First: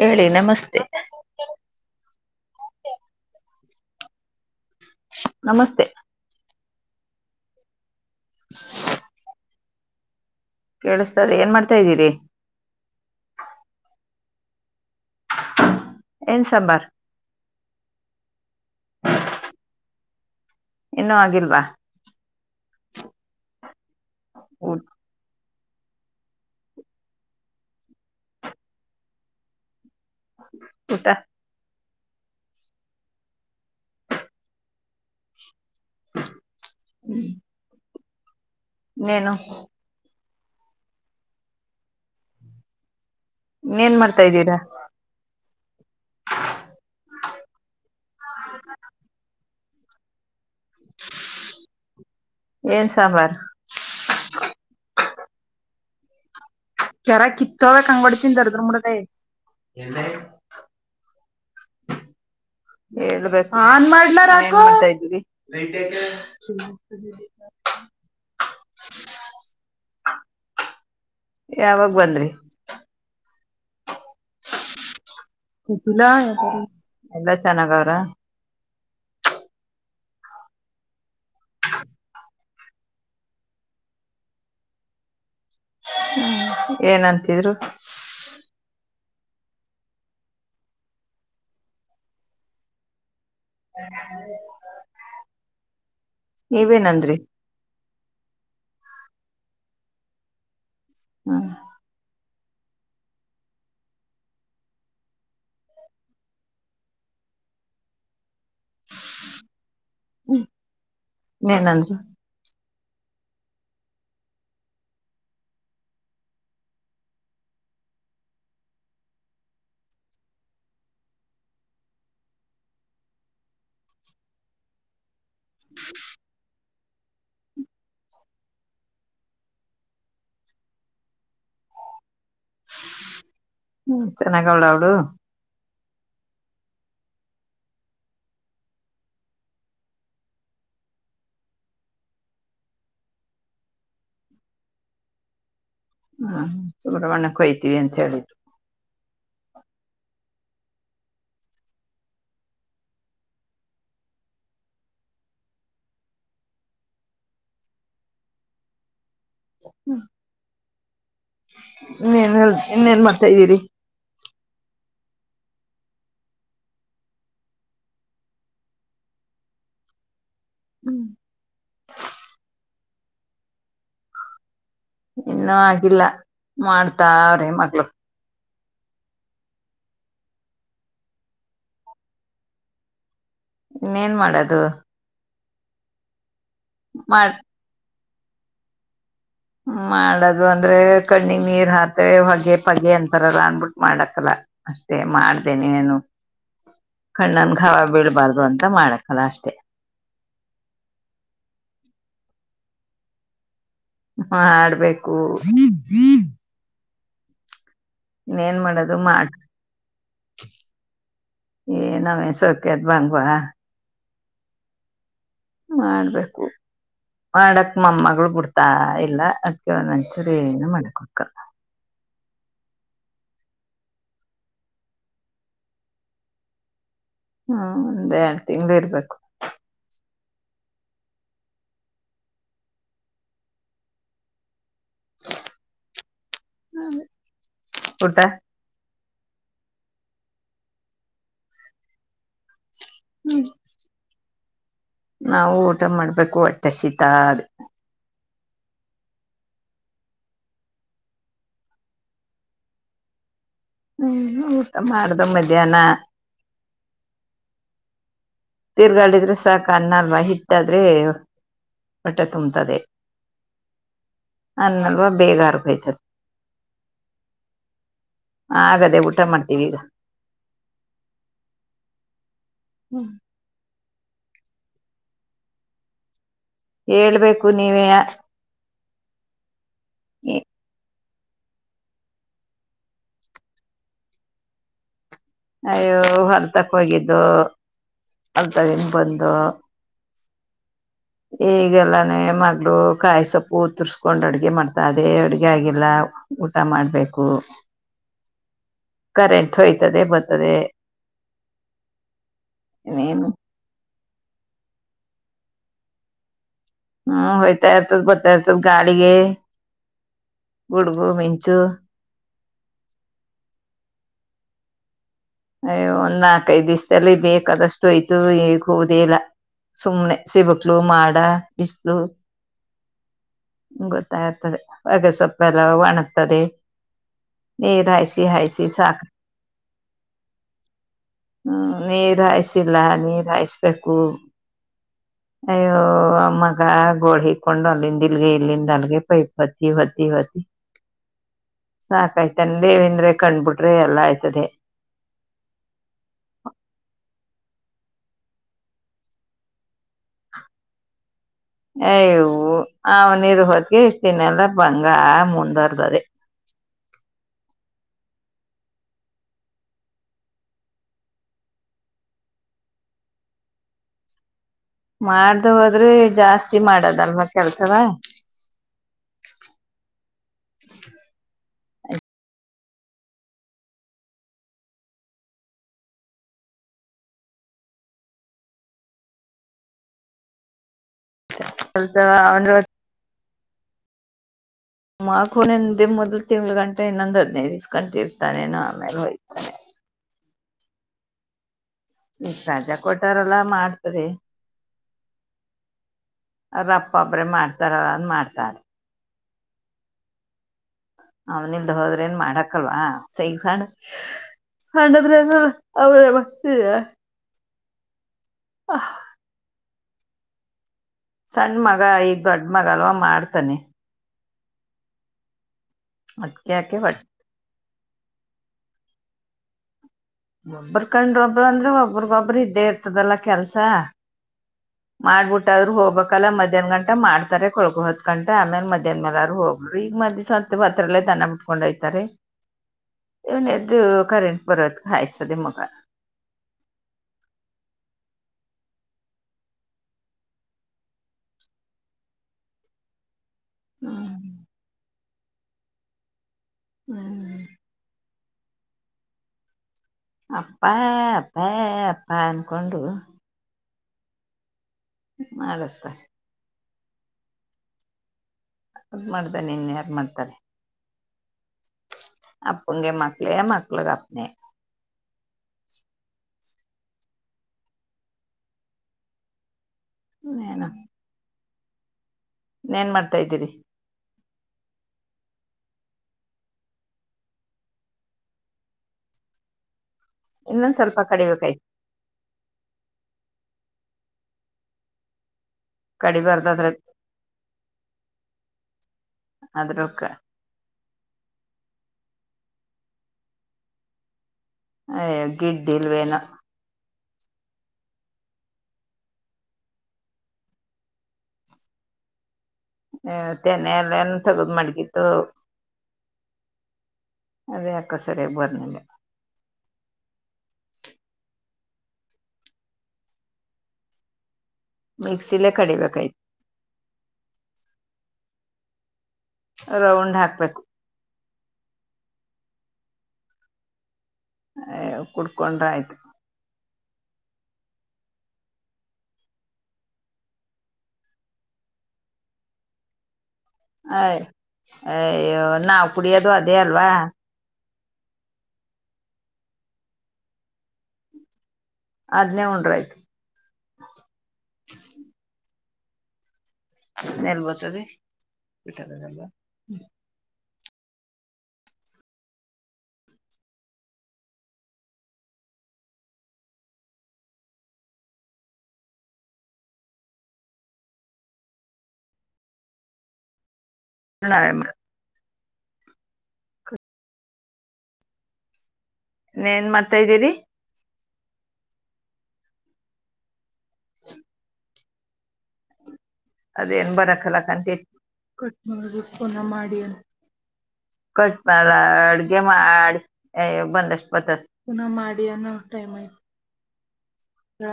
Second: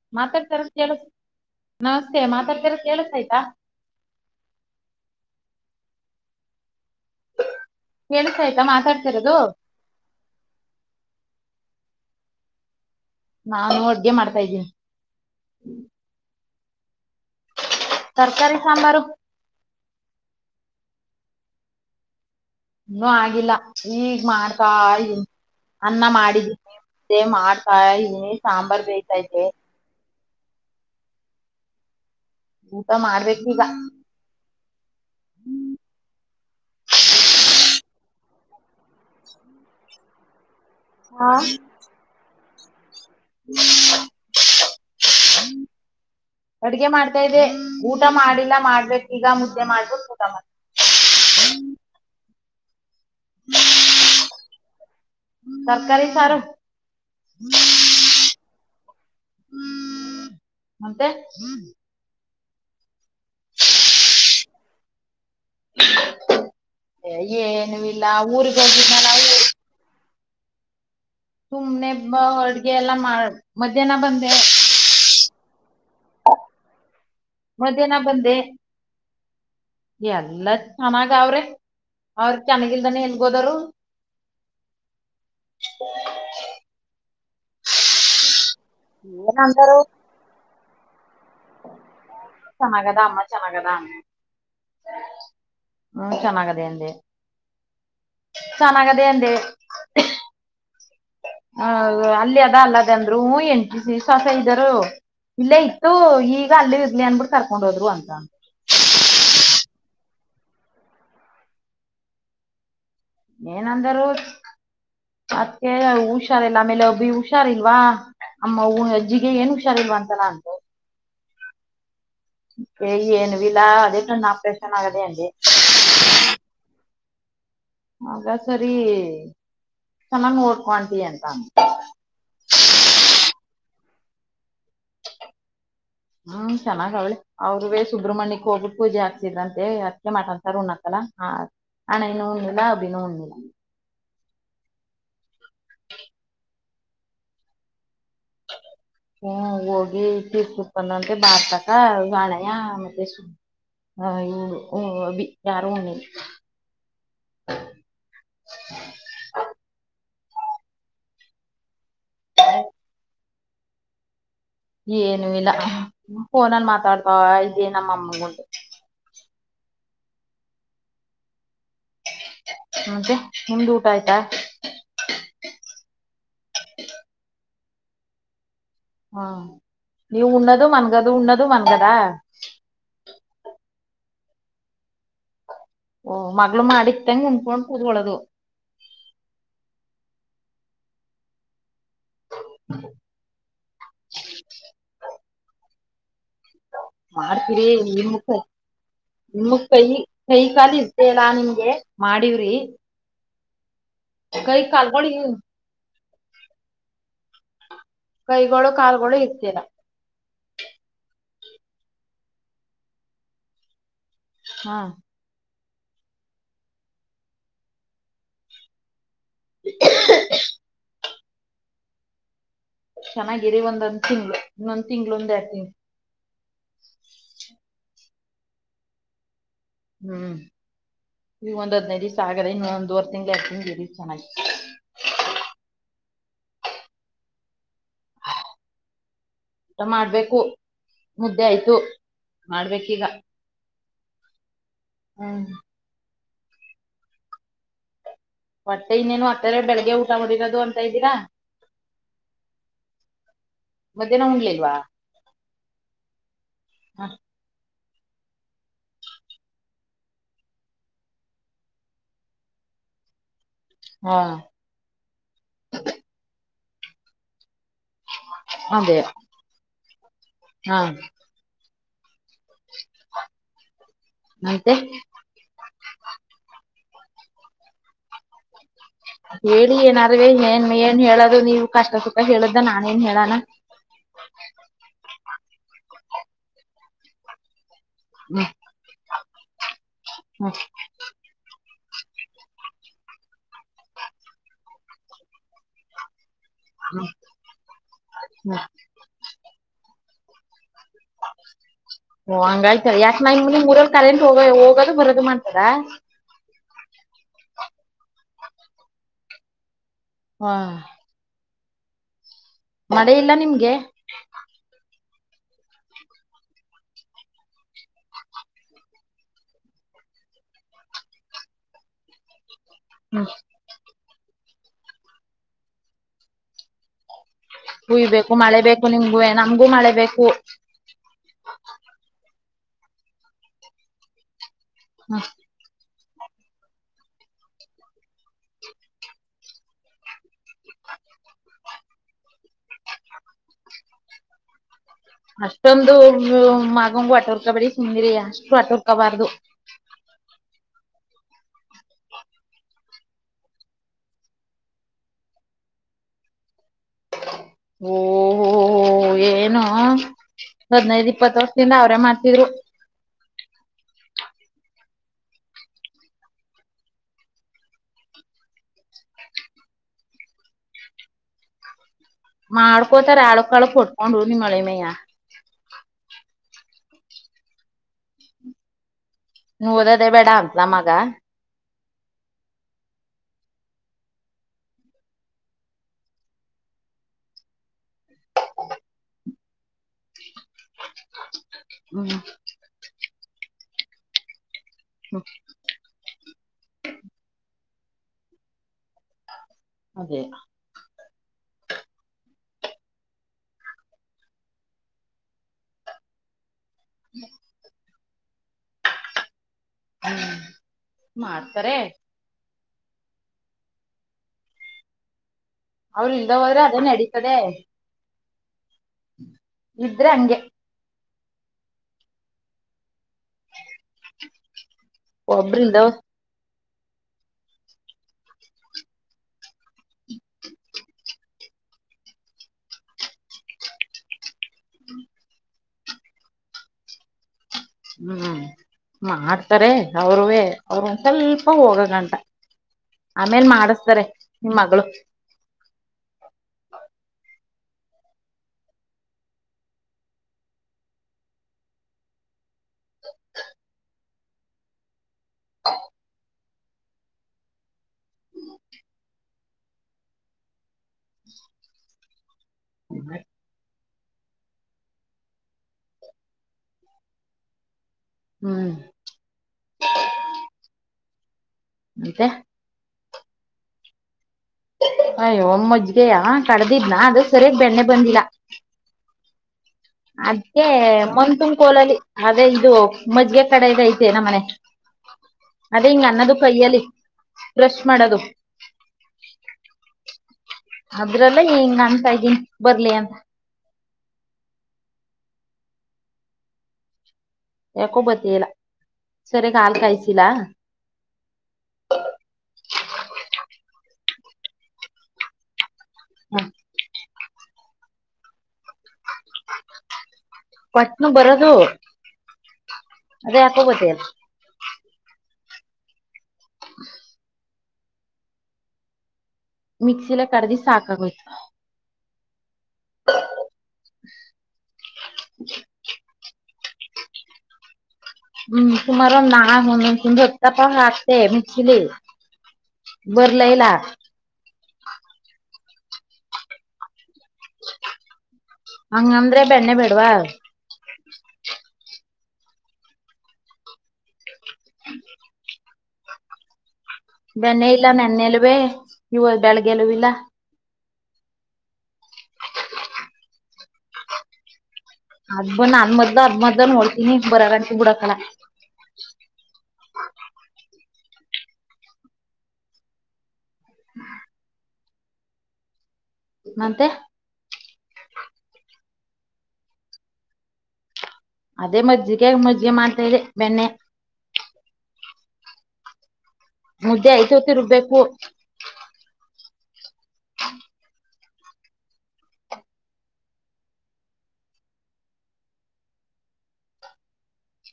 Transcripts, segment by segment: ಹೇಳಿ ಮಾತಾಡ್ತಾರ ನಮಸ್ತೆ ಕೇಳ ನಮಸ್ತೆ ಮಾತಾಡ್ತಾರೋ ಕೇಳಸ ಆಾಯಯ್ತಾ. ನಮಸ್ತೆ. ಎನಸ ಆಾಯ್ತಾ ಮಾತಾಡ್ತಿರೋದು. ಕೇಳಿಸತಾರೆ ಏನ್ ಮಾಡ್ತಾ ಇದ್ದೀರಿ. ನಾನು ಅಡ್ಗೆ ಮಾಡ್ತಾ ಇದ್ದೀನಿ. ಎನ್ಸಂಬರ್. ತರಕಾರಿ ಸಾಂಬಾರು. ಇನ್ನುೂ ಆಗಿಲ್ವಾ. ಇನ್ನುೂ ಆಗಿಲ್ಲ ಈಗ ಊಟ ಮಾಡ್ತಾಯಿದೀನಿ ಅನ್ನ ಮಾಡಿದೀನಿ ಮುದ್ದೆ ಮಾಡ್ತಾನಿ ಸಾಂಬಾರ್ ಬೇತಾಯಿತೇ ಊಟ ಊಟ ಮಾಡ್ಬೇಕಿಗ [inaudible] ಇನ್ನೇನು ಹಾಂ ಇನ್ನೇನ್ ಮಾಡ್ತಾ ಇದ್ದೀರಾ ಅಡ್ಗೆ ಮಾಡ್ತಾ ಇದೆ ಊಟ ಮಾಡಿಲ್ಲ ಮಾಡ್ಬೇಕು ಈಗ ಅಡ್ಗೆ ಮಾಡ್ಬಿಟು ಊಟ ಮಾಡ್ತೀನಿ ಏನ್ ಸಾಂಬಾರ್ ತರಕಾರಿ ಸಾರು ಕೆರ ಕಿತೋದಂಗೆ ಒಡಿತೀನಿ ದರಿದ್ರ ಮುಂಡದೆ [inaudible] ಹೇಳ್ಬೇಕು ಆನ್ ಮಾಡ್ಲಾ ರಕು, ಮಾಡ್ತಾ ಇದ್ದೀರಿ. ಏನು ಇಲ್ಲ ಊರ್ಗ ಹೋಗಿದ್ನಲ್ಲ ನಾವು ಯಾವಾಗ ಸುಮ್ನೆಬ ಬಂದ್ರಿ ಅಡ್ಗೆ ಎಲ್ಲಾ ಮಾಡ ಮಧ್ಯಾಹ್ನ ಬಂದೆ [unintelligible] ಎಲ್ಲಾ ಚೆನ್ನಾಗಾವ್ರ ಎಲ್ಲ ಚೆನ್ನಾಗ ಅವ್ರೆ ಅವ್ರ ಚೆನ್ನಾಗಿಲ್ದಾನ ಎಲ್ಗೋದರು ಏನಂತಿದ್ರು ಏನ್ ಅಂದರೂ ಚಾನಗದ ಅಮ್ಮ ಚೆನ್ನಾಗದ ಹ್ಮ ಚೆನ್ನಾಗದ ಅಂದೇ ನೀವೇನಂದ್ರಿ ಚೆನ್ನಾಗದ [inaudible] ಹ್ಮ್ ಹೌದು ಅಲ್ಲಿ ಅಲ್ಲದಂದ್ರು ಎಂಟ್ ದಿಸಾ ಇದ್ದರು ಇಲ್ಲೇ ಇತ್ತು ಈಗ ಅಲ್ಲಿ ಇದ್ಲಿ ಅನ್ಬಿಟ್ಟ ಕರ್ಕೊಂಡ್ ಹೋದ್ರು ಅಂತ [unintelligible] ಏನಂದರುೂ ಅದಕ್ಕೆ ಹುಷಾರಿಲ್ಲ ಆಮೇಲೆ ಒಬ್ಬಿ ಹುಷಾರ್ಲ್ವಾ ಅಮ್ಮ ಅಜ್ಜಿಗೆ ಏನ್ ಹುಷಾರ್ಲ್ವಾ ಅಂತನ ಅಂದೆ ಐ ಏನು ಇಲ್ಲಾ ಅದೇ ಕಂಡ ಆಪ್ರೇಷನ್ ಆಗದೆ ಅಂದೆ [inaudible] ಹಾಗ ಸರಿ ಚೆನ್ನಾಗ ನೋಡ್ಕೋ ಆಂಟಿ ಅಂದ ಹ್ಮ ಚೆನ್ನಾಗ ಅವಳ ಅವ್ಳು ಹ್ಮ್ ಚೆನ್ನಾಗ ಅವಳೆ ಅವ್ರವೇ ಸುಬ್ರಹ್ಮಣ್ಯಕ್ ಹೋಗ್ ಬೇಕು ಪೂಜೆ ಹಾಕ್ಸಿದ್ರ ಅಂತೆ ಅದಕೆ ಮಾಡಾಂತಾರ ಉಣ್ಣಕಲ್ಲ ಅಣನೂ ಉಣಲಿಲ್ಲ ಅಬಿನೂ ಉಣಲಿಲ್ಲ ಹಾ ಸುಬ್ರಮಣ್ಯಕೆ ಹೊಯ್ತೀವಿ ಅಂತ ಹೇಳು ಹ್ಮ ಹೋಗಿ ತೀರ್ಸಬುಟ್ಟ್ ಬಂದ್ನತೆ ಬಾರ್ತಕ ಗಾಣಯ ಮತ್ತೆ ಅಬಿ ಯಾರು ಹುಡ್ಲಿಲ [inaudible] ಇನ್ನನ್ ಹೇಳು ಇನ್ನೇನ್ ಮಾಡ್ತ ಹತ ಇದ್ದೀರಿ ಏನು ಇಲ್ಲ ಫೋನಲ್ಲಿ ಮಾತಾಡ್ತಾವ ಇದೇ ನಮ್ಮಮ್ಮ ಉಂಟು ಹ್ಮ್ ಮತ್ತೆ ನಿಮ್ದು ಊಟ ಆಯ್ತಾ ಇನ್ನುೂ ಆಗಿಲ್ಲ ಮಾಡ್ತಾರ್ರೇ ಮಗ್ಳು ಹ್ಮ ನೀವು ಉಣ್ಣದು ಮನ್ಗದು ಉಣ್ಣದು ಮನ್ಗದ ಇನ್ನೇನ್ ಮಾಡೋದು ಹ ಮಗಳು ಮಾಡಿತ್ತಂಗ ಮಾಡ್ ಉಂದ್ಕೊಂಡು ಕೂುದೊಳ್ಳೋದು ಮಾಡದು ಅಂದ್ರೆ ಕಣ್ಣಿಗ್ ನೀರ್ ಹಾಕ್ ಮತ್ತೆ ಹೊಗೆ ಪಗೆ ಅಂತಾರಲ್ಲ ಅನ್ಬಿಟ್ಟು ಮಾಡಕಲ್ಲ ಅಷ್ಟ ಮ ಮಾಡ್ತೇನೆ ನೀನು ಮಾಡ್ತೀರಿ ನಿಮ ಕ ಮಾಡಕ್ಕಲ್ಲ ನಿಮ ಅಷ್ಟೇ ಕೈ ಕೈ ಕಾಲಿ ಇ್ದೇ ಅಲಾ ನಿಮ್ಗೆ ಮಾಡಿವ್ರಿ ಕೈ ಕಾಲ್ಗಳು ಮಾಡಬೇಕು ಕೈಗಳು ಕಾಲುಗಳು ಇರ್ತರ ಏ ನ ಮಸೋಕದ ಬಂಗವಾ [unintelligible] ಹಾ ಮಾಡ್ಬೇಕು ಮಾಡಕ್ ಮಮ್ಮಗಳು ಬಿಡ್ತಾ ಇಲ್ಲ ಅದಕ್ಕೆ ಒಂದಂಚೂರಿ ಏನ ಮಾಡಕ [unintelligible] ಚೆನ್ನಾಗಿರಿ ಒಂದ್ಂದ್ ತಿಂಗಗಳು ಇನ್ನೊಂದ್ ತಿಂಗ್ಳ ಒಂದ ಎಡ್ ತಿಂಗ ಹ್ಮ್ ಒಂದೇ ತಿಂಗಳೇ ಇರ್ಬೇಕು ಹ್ಮ್ ಇ ಒಂದ್ ಹದ್ಿನೈದು ದಿವಸ ಆಗದೆ ಇನ್ನುೊಂದ್ುವರ್ ತಿಂಗ್ ಎರಡು ತಿಂಗ್ ಇ ಚೆನ್ನಾಗಿ ಕುಊಟ್ಟೆ ಊಟ ಮಾಡ್ಬೇಕು ಮುದ್ದೆ ಆಯ್ತು ಮಾಡ್ಬೇಕು ಇಗ ನಾವು ಊಟ ಮಾಡ್ಬೇಕ ಹೊಟಸಿತಾದೆ ಮತ್ತೆ ಇನ್ನೇನು ಆತ್ತರ ಬೆಳಗ್ಗೆ ಊಟ ಮಾಡಿರೋದು ಅಂತ ಇದ್ದೀರಾ ಮಧ್ಯಾಹ್ನ ಹ್ಮ್ ಊಟ ಉಣ್ಲಿಲ್ವಾ ಮಾಡ್ದ ಮಧ್ಯಾಹ್ನ ಹ ತಿೀರ್ಗಾಳಿದ್ರೆ ಸಾಕ ಅನ್ನಲ್ವಾ ಹಿಟ್ಟಾದ್ರೆ ಮೊಟ್ಟೆ ತುಂಬತದೆ ಹಾ ಅನ್ನಲ್ವಾ ಬೇಗರ್ಗಯ್ತದೆ ಹ ಅದೇ ಹಾಗಗದೆೇ ಊಟ ಮಾಡ್ತೀವಿ ಈಗ ಹಾ ಹ್ಮ್ ಆಯತ ಹೇಳ್ಬೇಕು ನೀವೇ ಹ್ಮ ಿಯ ಅುವ ಮೇನ್ಮೆಯ ನ್ ಹೇಳದು ನೀವು ಕಷ್ಟ ಸುಖ ಹೇಳುದ್ದ ನಾನೇನ್ ಹೇಳಣ ಒಪ್ಪದು ಅದ ನ್ ಬಂದು ಹ್ಮ ಈಗೆಲ್ಲಾನೇ ಮಗಳು ಕಾಯಿ ಸೊಪ್ಪು ಉತ್ರ್ಸ್ಕೊಂಡ್ ಅಡ್ಗೆ ಮಾಡ್ತ ಅದೇ ಅಡ್ಗೆ ಆಗಿಲ್ಲ ಊಟ ಹ್ಮ್ ಮಾಡ್ಬೇಕು ಹ್ಮ್ ಕರೆಂಟ್ ೋಯ್ತದೆ ಬರ್ತದೆ ಓ ಹಂಗಾಯ್ತಾರೆ ಯಾಕ ಇನ್ನೇನು ನೈನ್ ಮುಂದ ಮೂರ ತಲೆಟ್ ಹೋಗ ಹೋಗೋದು ಬರದು ಮಾಡ್ತಾರಾ ಹ್ಮ್ ಹಯ್ತಾ ಇತ ಬತಾ ಇತ ಗಾಡಿಿಗೆ ಹಾ ಗುಡ್ಬು ಮ ಜ ಮಳೆ ಇಲ್ಲ ನಿಮ್ಗೆ ಅಯ ಒಂದ್ ನಾಕೈದ್ ದಿವಸದಲ್ಲಿ ಬೇಕಾದಷ್ಟು ಆಯ್ತು ಈಗ ಹೋಗುದಿಲ್ಲ ಸುಮ್ನೆ ಸಿಬಕ್ಲು ಮಾಡ ಇಿಸಲು ಹ್ಮ ಗೊತ್ತಾಯರ್ತದೆ ಹಾಗಗೆ ಸೊಪ್ಪ ಎಲ್ಲ ಒಣಗ್ತದೆ ನೀರ್ ಹುಯ್ಬೇಕು ಮಳೆ ಬೇಕು ನಿಮ್ಗೂ ನಮ್ಗೂ ಮಳೆ ಬೇಕು ಹ್ಮ ನೀದಾಯ ಲ್ಲ ನೀರ್ಾಯಸ್ಬೇಕು ಹ್ಮ್ ಅಯ್ಯೋ ಮಗ ಗೋಳ ಹಿಕ್ಕೊಂಡು ಅಲ್ಲಿಂದ ಇಲ್ಗೆ ಇಲ್ಲಿಂದ ಅಲ್ಗೆ ಪೈಪ್ ಹೊತ್ತ ಹೊತ್ತ ಹೊತ್ತ ಸಾಕಾಯ್ತನ್ ದೇವಂದ್ರೆ ಕಣ್ಬಿಟ್ರಿ ಎಲ್ಲಾ ಆಯ್ತದೆ ಅಷ್ಟೊಂದು ಮಗಂಬು ಅಟೋರ್ಕ ಬಿೇಡಿ ಸುಂಗೀರಿ ಅಷ್ಟು ಅಟೋರ್ಕಬಾರ್ದು ಅಯ್ಯವು ಅವನಿರು ಹೊದಕ ಇಷ್ಟತಿನಲ್ಲ ಬಂಗಾರ ಮುಂದುವರ್ದದೆ ಓ ಏನು ಹದ್ಿನೈದು ಇಪ್ಪತ್ ವರ್ಷದಿಂದ ಅವ್ರೇ ಮಾಡ್ತಿದ್ರು ಮಾಡ್ದ ಹೋದ್ರೆ ಜಾಸ್ತಿ ಮಾಡದಲ್ವಾ ಕೆಲ್ಸದ ಮಾಡ್ಕೋತಾರೆ ಅಳ್ ಕಳಕ್ ಹೊಟ್ಕೊಂಡರು ನೀ ಮಳಿ ಮಯ್ಯ ನೋದದೇ ಬೇಡ ಅಂತ ನ ಮಗ ಲ್ತಾವ ಅವಂದ ಮಕುನಂದ ದ ಮೊದಲು ತಿಂಗ್ಳ ಗಂಟೆ ಇನ್ನೊಂದು ಹದ್ನೇಸ್ಕೊಂಡ ಇರ್ತಾನೇನ ಆಮೇಲೆ ಹೋಯ್ತಾನೆ ಹ್ಮ್ ರಜಾ ಕೊಟ್ಟಾರಲ್ಲಾ ಮಾಡ್ತರಿ ಹ್ಮ ತರ ಮಾಡ್ತಾರೆ ಅದೇ ಅವ್ನಲ್ದ ಹೋದ್ರ ಏನ್ ಮಾಡಕಲ್ವಾ ಸೈಗ ಸಣ್ಣ ಸದ್ರ್ರ ಹ್ಮ್ ಹ ಹ್ಮ ಸಣ್ಣ ಮಗ ಐ ದಡ್ ಅ್ಮಾಗಲ್ವ ಮಾಡ್ತಾನೆ ಅವ್ರ ಇಲ್ದ ಅದ್ಕ ಹೋದ್ರೆ ಯಾಕೆ ಅದನ್ನ ಒಟ್ ನಡೀತದೆ ಹ್ಮ ಹಬ್ಬರ್ಕಂಡ್ರ ಒಬ್ರು ಅಂದ್ರೆ ಒಬ್ರಗೊಬ್ರು ಇದ್ದೇ ಇರ್ತದಲ್ಲ ಕೆಲ್ಸ ಮಾಡ್ಬಿಟ್ಟ ಆದ್ರೂ ಒಬ್ರಿಲ್ದ ಹೋಗಬೇಕಲ್ಲ ಮಧ್ಯಾಹ್ನ ಗಂಟ ಂಟ ಮಾಡ್ತಾರೆ ಕೊಳಗು ಹೊತ್ ಕಂಟೆ ಆಮೇಲೆ ಮಧ್ಯಾಹನ್ ಮೇಲ ಅವರು ಹೋಗರು ಈಗ ಮದ್ ಸ್ವಂತ ಹತ್ರಲ್ಲೇ ದನ ಬಿಟ್ಕೊಂಡ್ ಹಯತಾರೆ ಇವನ ಎದ್ದು ಕರೆಂಟ್ ಬರೋದ ಹಾಯ್ತದೆ ಮಗ ಹ್ಮ್ ಮಾಡ್ತಾರೆ ಅವರುೇ ಅವರು ಒಂದ ಸ್ವಲ್ಪ ಹೋಗಂಗಂಟ ಆಮೇಲ್ ಮಾಡಸ್ತಾರೆ ಹ್ಮ್ ನಿಮ್ ಮಗಳು ಹ್ಮ್ ಅಪ್ಪಾ ಅಪ್ಪ ಅಪ್ಪ ಕೊಂಡು ಮಾಡಳಿಸತ ನಿನ್ ಯಾರು ಮಾಡ್ತಾರೆ ಅಪ್ಪನ್ಗೆ ಮಕ್ಕಳೇ ಮಕ್ಕಲ್ಗೆ ಅಪ್ಪ್ ಬಾಯ್ ಹ್ಮ್ ಏನೇನ ಮತ್ತೆ ಏನ್ ಮಾಡ್ತಾ ಇದ್ದೀರಿ ಅಯ್ಯೋ ಮಜ್ಗೆಯ ಕಡ್ದಿದ್ನ ಅದು ಸರಿಯದ್ ಬೆಣ್ಣೆ ಬಂದಿಲ್ಲ ಅದೇ ಇನ್ನೊಂದ್ ಸ್ವಲ್ಪ ಮನ್ ತುಮ್ ಕಡಿಬೇಕಾಯ್ತು ಕೋಲಲ್ಲಿ ಅದೇ ಇದು ಮಜ್ಗೆ ಕಡೆದ್ ಐತೆ ನಮ್ ಮನೆ ಅದೇ ಹಿಂಗ್ ಅನ್ನದು ಕಡಿಬಾರ್ದು ಅದ್ರ ಕೈಯಲ್ಲಿ ಬ್ರಷ್ ಮಾಡೋದು ಅದ್ರಕ್ಕ ಅದ್ರಲ್ಲ ಹಿಂಗ್ ಅನ್ಸಾ ಇದ್ದೀನಿ ಬರ್ಲಿ ಅಂತ ಅಯೋ ಗಿಡ್ ಇಲ್ವೇಲ್ಲ ಯಕೋಬತ್ತೆ ಇಲ್ಲ ಸರಿಯಗ್ ಹಾಲ್ ಕಾಯಸಿಲ್ಲ ಕೆನೆಲ್ ಯಂತದು ಮಾಡ್ಗಿತು ಹ್ಮ ಅದಕ್ಕ ಸರಿ ಬಂದಿಲ್ಲ ಪಟ್ನು ಬರದು ಅದೇ ಯಕೋಬತ್ತಲ್ಲ ಮ್ಸ್ ಇಲ್ಲೇ ಕಡಿಬೇಕೇಕಾಯ್ತು ರೌಂಡ್ ಮಿಕ್ಸಿಲೆ ಕಡದಿ ಹಾಕ್ಬೇಕು ಸಾಕಾಗೋಯ್ತು ಹ [inaudible] ಅ ಕುಡ್ಕೊಂಡ್ರ ಆಯ್ತು ಹ್ಮ್ ಕುಮಾರು ನಾ ಹನುಂದುತಪ್ಪ ಅಷ್ಟೇ ಮಿಕ್ಸಿಲಿ ಬರ್ಲ ಇಲ್ಲ ಹಾಯ್ ಅಯೋ ದ್ ನಾವು ಕುಡಿಯೋದು ಅದೇ ಅಲ್ವಾ ಹಂಗಂದ್ರೆ ಬೆನ್ನೆ ಬಿಡ್ವಾ ಅದನ್ನೇ ಉಂಡರಾಯ್ತು ಬೆನ್ನ ಬರ್ತದೆ ಇಲ್ಲ ನೆನ್ನೆಲ್ಲುವೇ ಬಿಟ್ಟದಲ್ವಾ ನೀವು ಬೆಳಗ್ಗೆನು ಇಲ್ಲ ಅದಬನ್ ಅನ್ಮದ್ದನ್ ಅ ಮದನ್ ಒಳ್ತೀ ನೀ ಬರಟ ಬುಡಕಲ [unintelligible] ಮತ್ತೆ ಏನ್ ಮಾಡ್ತಾ ಇದ್ದೀರಿ ಅದೇ ಮಜ್ಜಿಗೆ ಮಜ್ಜಿಗೆ ಮಾಡ್ತಾ ಇದೆ ಬೆಣ್ಣೆ ಅದೇನ್ ಮುದ್ದೆ ಬರಕ್ ಕ್ಕ ಐತೋತಿ ರುಬ್ಬೇಕು [inaudible] ಕಟ್ಡತರ ಅಡ್ಗೆ ಮಾಡಿ ಬಂದಷ್ಟ ಬತದ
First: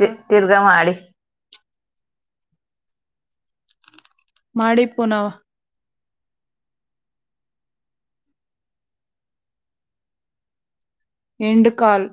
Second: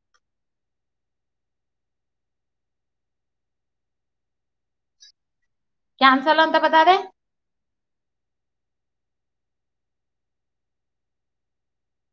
ತಿ ತಿರ್ಗ ಮಾಡಿ ಮಾಡಿ ಪು ನಾವ್ ಕ್ಯಾನ್ಸಲ್ ಅಂತ ಬತಾದೆ ಎಂಡ್ಕಾಲ್